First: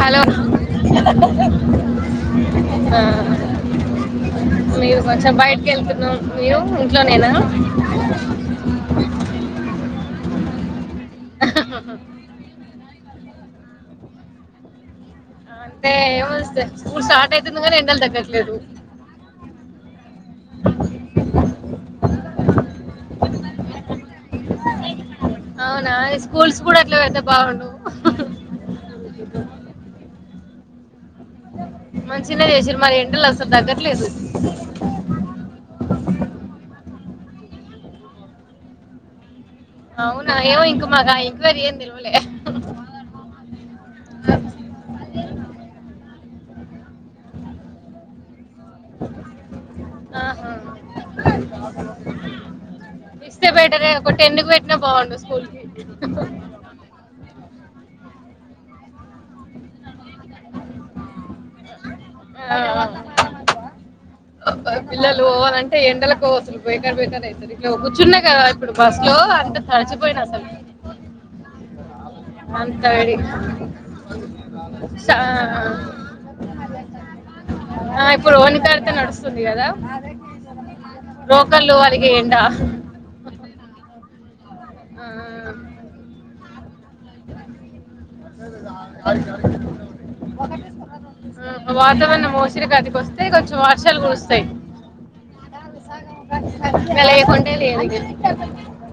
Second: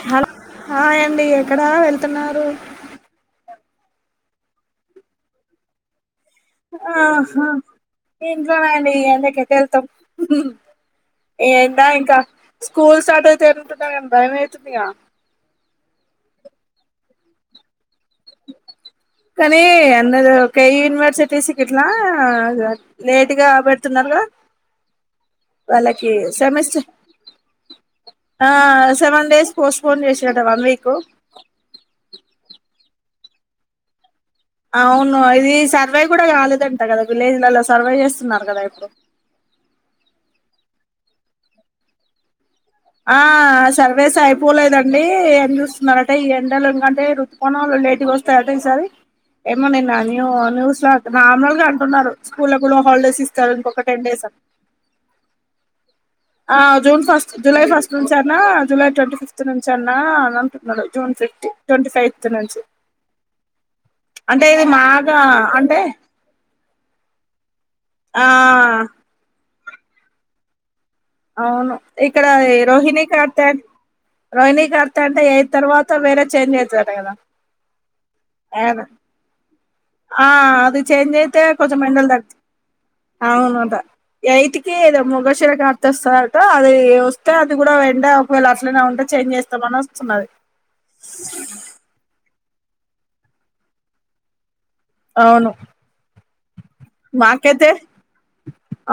Hello hi అండి ఎక్కడా వెళ్తున్నారు ఆ మేము కొంచెం బయటకెళ్తున్నాం. మీరూ ఇంట్లోనేనా ఆహా ఏందో ఇంకా స్కూల్ స్టార్ట్ ఐతే ఎటుంటడ్ కాని భయమైతుందిగా అంతే మస్త్ స్కూల్ స్టార్ట్ అయితుంది గాని ఎండల్ దగ్ కానీ అందరు ఒక యూనివర్సిటీస్కిట్లా లేటుగా పెడుతున్నారుగా అవునా వాళ్ళకి స్కూల్స్ కూడా సెమిస్టర్ అట్లే పెడితే బాగుండు ఆ సెవెన్ డేస్ పోస్ట్ పోన్ చేసిరటా వన్ వీకు మంచిగనే చేసిరు మరి ఎండలు అసలు తగ్గట్లేదు అవును అది సర్వే కూడా కాలేదంట కదా విలేజ్లలో సర్వే చేస్తున్నారు కదా ఇప్పుడు అవునా ఏమో ఇంక మాకు ఆ ఎంక్వైరీ ఏం తెలవలే ఆ సర్వేస్ అయిపోలేదండి ఏం చూస్తున్నారు అంటే ఈ ఎండలు ఇంగ రుతుపవనాలు లేట్గా వస్తాయ్ అట ఈసారి ఏమో నిన్న న్యూ ఆహా. న్యూస్లో నార్మల్ గా అంటున్నారు స్కూల్ లో కూడా హాలిడేస్ ఇస్తారు ఇంకొక టెన్ డేస్ టెన్ అని. కి పెట్టిన బాగుండు స్కూల్ కి ఆ జూన్ ఫస్ట్ జూలై ఫస్ట్ నుంచి అనా జూలై ట్వంటీ ఫిఫ్త్ నుంచి అన్న ఆ అని అంటున్నారు జూన్ ఫిఫ్త్ ట్వంటీ ఫైవ్త్ నుంచి అంటే ఇది మాగా పిల్లలు పోవాలంటే అంటే ఎండలకస్సలు బేకారు బేకారు అయితులు కూర్చున్నా ఆ కదా ఇప్పుడు బస్సు లో అంత తడిచిపోయినా అస్సలు అవును ఇక్కడ రోహిణి కార్తే రోహిణీ కార్తె సా- అంటే ఎయిట్ తర్వాత వేరే చేంజ్ అయితడట కదా ఆ ఇప్పుడు రోహిణి అదే కార్తే నడుస్తుంది కదా ఆ అది చేేంజ్ అయితే రోకళ్ళు కొంచెం వాళ్ళకి ఎండల్ ఎండ తగుతయ్ ఆ, అవునటా ఎయిట్ కి ఏదో ఆ, మృగశిర కార్తె వస్తాదట అది వస్తే అది కూడా ఎండ వేళ అట్లనే ఉంటే చేంజ్ చేస్తామని వస్తున్నది మృగశిరకార్తె కి వస్తె కొంచెం వర్షాలు కురుస్తయ్ అవును ఇంకా లేకుంటే మాకైతే లేదు ఇక.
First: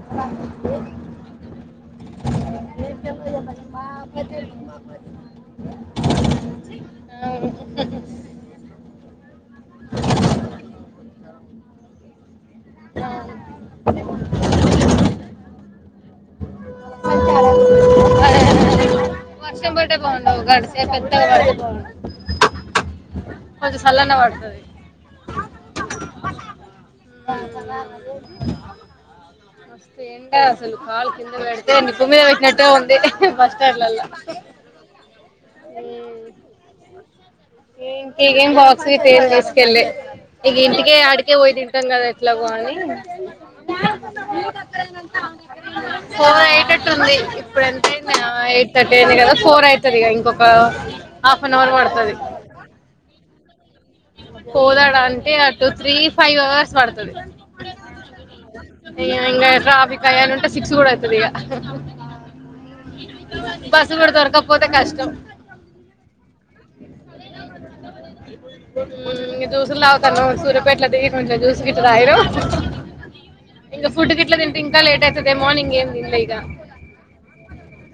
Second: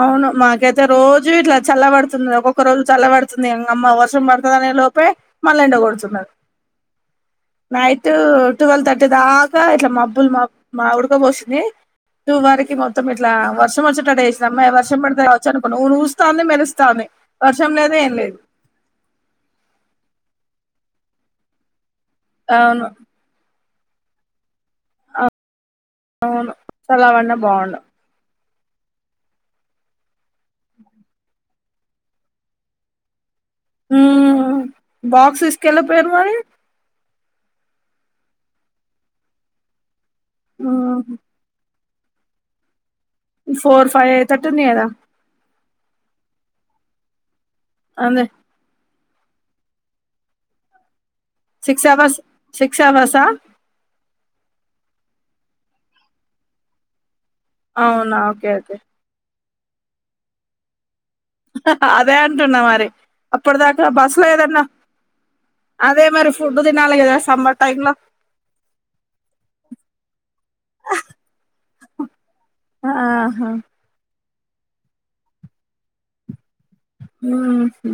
అవును మాకైతే రోజు ఇట్లా చల్ల పడుతుంది ఒక్కొక్క రోజు చల్లబడుతుంది హమ్మ వర్షం పడతదనే లోపే మళ్ళీ ఎండగొడుతున్నది [unintelligible] నైట్ ట్వెల్వ్ థర్టీ దాకా ఇట్లా మబ్బులు మబ్బులు మా ఉడకపోసింది టూ వర్కి మొత్తం ఇట్లా వర్షం వచ్చేటటూ చేస్తే హమ్మయ్య వర్షం పడతది కావచ్చు అనుకున్న ఊరుస్తాంది మెరుస్తాంది వర్షం లేదు ఏం లేదు ఎ పెద్దగా పడితే బాగుండు అవును కొంచెం సళ్ళన్న పడతది అవును సళ్ళ బడిన బాగుండు మస్త ఎండ అసలు కాళ్ళు కింద పేడితే నిపు మీద పెటినట్టే ఉంది బస్టాండ్లలో మ్మ్ బాక్స్ తీసుకెళ్ళపోయారు మరి ఇంకిగేం బాక్స్ గిట్ల ఏం తిస్కెలలే ఇగ ఇంటికెగా ఆడికే పోయి తిన్ టమ్ కదా ఎట్లాగో అని ఫోర్ ఫైవ్ అయేతట్టు ఉంది కదా ఫోర్ అయేటట్టు ఉంది ఇప్పుడు ఎంత అయింది అదే ఆ ఎయిట్ థర్టీ కదా ఫోర్ అయితది ఇగ ఇంకొక హాఫ్ అన్ అవర్ సిక్స్ పడతది అవర్స్ సిక్స్ అవర్సా కోదాడ అంటే ఆ టూ త్రీ ఫైవ్ అవర్స్ పడతది అవునా ఓకే ఓకే ఇంగా ట్రాఫిక్ అయ్యంట సిక్స్ అవుతుంది ఇక అదే అంటున్నా మరి అప్పుటి దాకా కూడా బస్సు ఏదన్నా దొరకకపోతే కష్టం అదే మరి ఫుడ్ తినాలే కదా సమ్మర్ టైంల ఉమ్ జూసులు తాగుతన్నము సూర్యపేట్ల దిగి కొంచెం జూస్ గిట్ట తాగినం ఆహా ఇంకా ఫుడ్ గట్ల తింటే ఇంకా లేట్ అయిత ఏమో అని మార్నింగ్ ఏం తిన్లే ఇగ ఉహూ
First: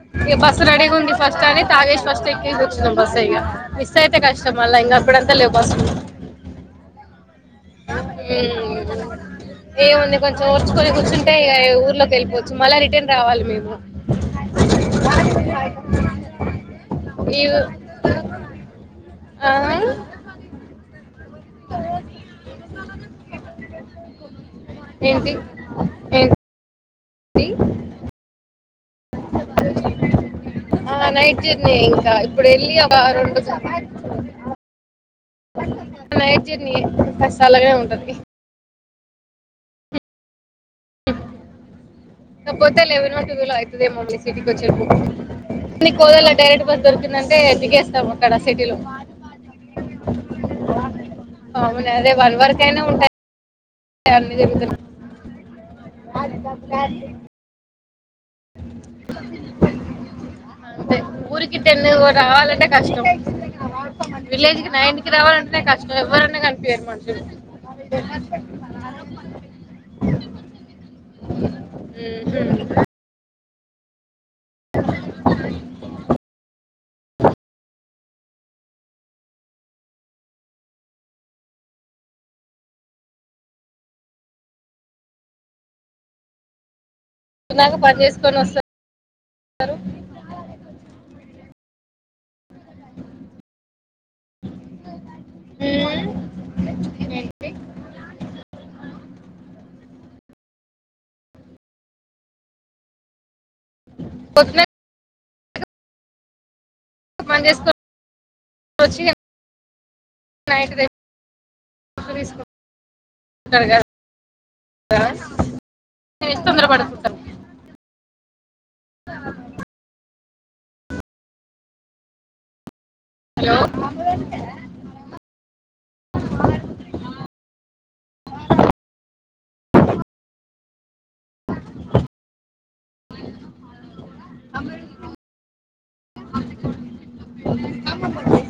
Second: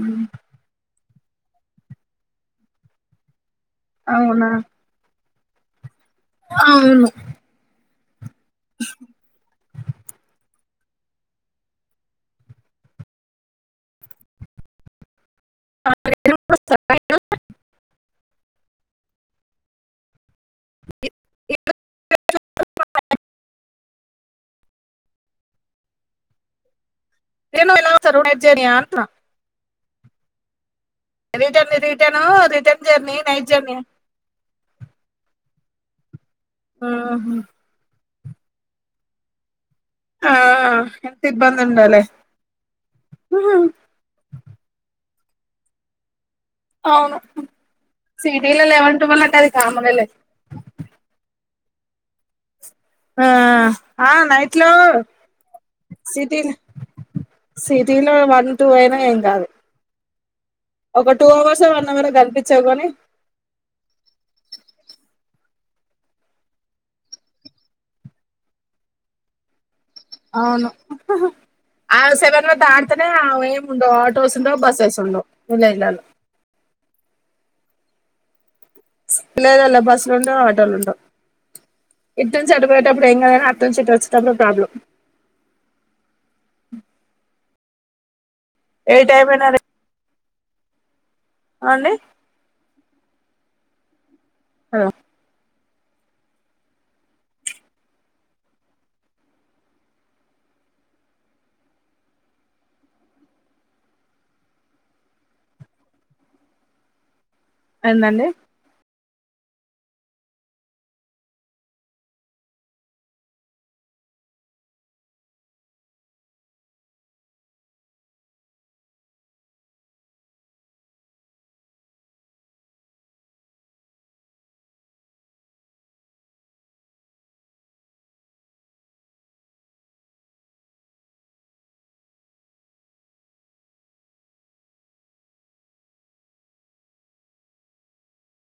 ఉంది ఫస్ట్ అని తాగేసి ఫస్ట్ ఎక్కి కూర్చున్నము బస్సు ఇగ మిస్ అయితే కష్టం మల్ల ఇంగా ఎప్పుడంతా లేవు బస్సు ఉమ్ ఏముంది కొంచెం కూకని కూర్చుంటే ఊర్లోకి వెళ్ళిపోవచ్చు మళ్ళా రిటర్న్ రావాలి మేము నేను కూడా సరే. ఇవ ఆ ఇ అ ఏంటి ఏది నేను ఎలా సరు జర్నీ అని [unintelligible] ఆ నైట్ రిటర్న్ జర్నీ ఇంకా రిటర్న్ ఇప్పుడు వెళ్లి రిటర్న్ ఆ జర్నీ రెండు నైట్ జర్నీ నైట్ జర్నీ ఏ సల్లగానే ఉంటది ఆ ఎంత ఇబ్బంది ఉండాలి కా పోతే లేవన్ వరకు అవుతుదేమోమ్ సిటీకి వచ్చేప్పు మళ్ళీ డైరెక్ట్ బస్ అవును దొరికిందంటే దిగేస్తాము అక్కడ సిటీలో లెవెన్ ట్వెల్వ్ అంటే అది కామనే లే అవును అదే వన్ వరకయినా ఉంటాయి ఆ ఆ అన్నీ నైట్ లో సిటీ సిటీలో వన్ టూ అయినా ఏం కాదు అంతే ఒక టూ ఊరికి అవర్స్ టెన్ వన్ అవర్ కనిపించవు రావాలంటే కాని కష్టం విలేజ్ కి నైన్ కి రావాలంటే కష్టం ఎవ్వరన్నా కనిపియారు మనుషులు అవును ఆ సెవన్ ఉహుం. దాటుతనే ఏము ఉండవు ఆటోసుండవు బస్సెస్ ఉండవు డాన్ల బస్లు ఉండవు ఆటోలు ఉండవు ఇటు నుంచి అటు పోయేటప్పుడు ఏం కాదు గాని అట్నుంచి ఇటు వచ్చేటప్పుడు ప్రాబ్లం న్నాక పని చేసుకొని వస్తారు ఏ టైం అయినా అదే అండి ఆ ఉమ్. పట్నా పనిచేసుకొని ఏందండి రోజుకి ఎంత తీసుకుంటారు కదా తొందరపడి ఆ హలో అమ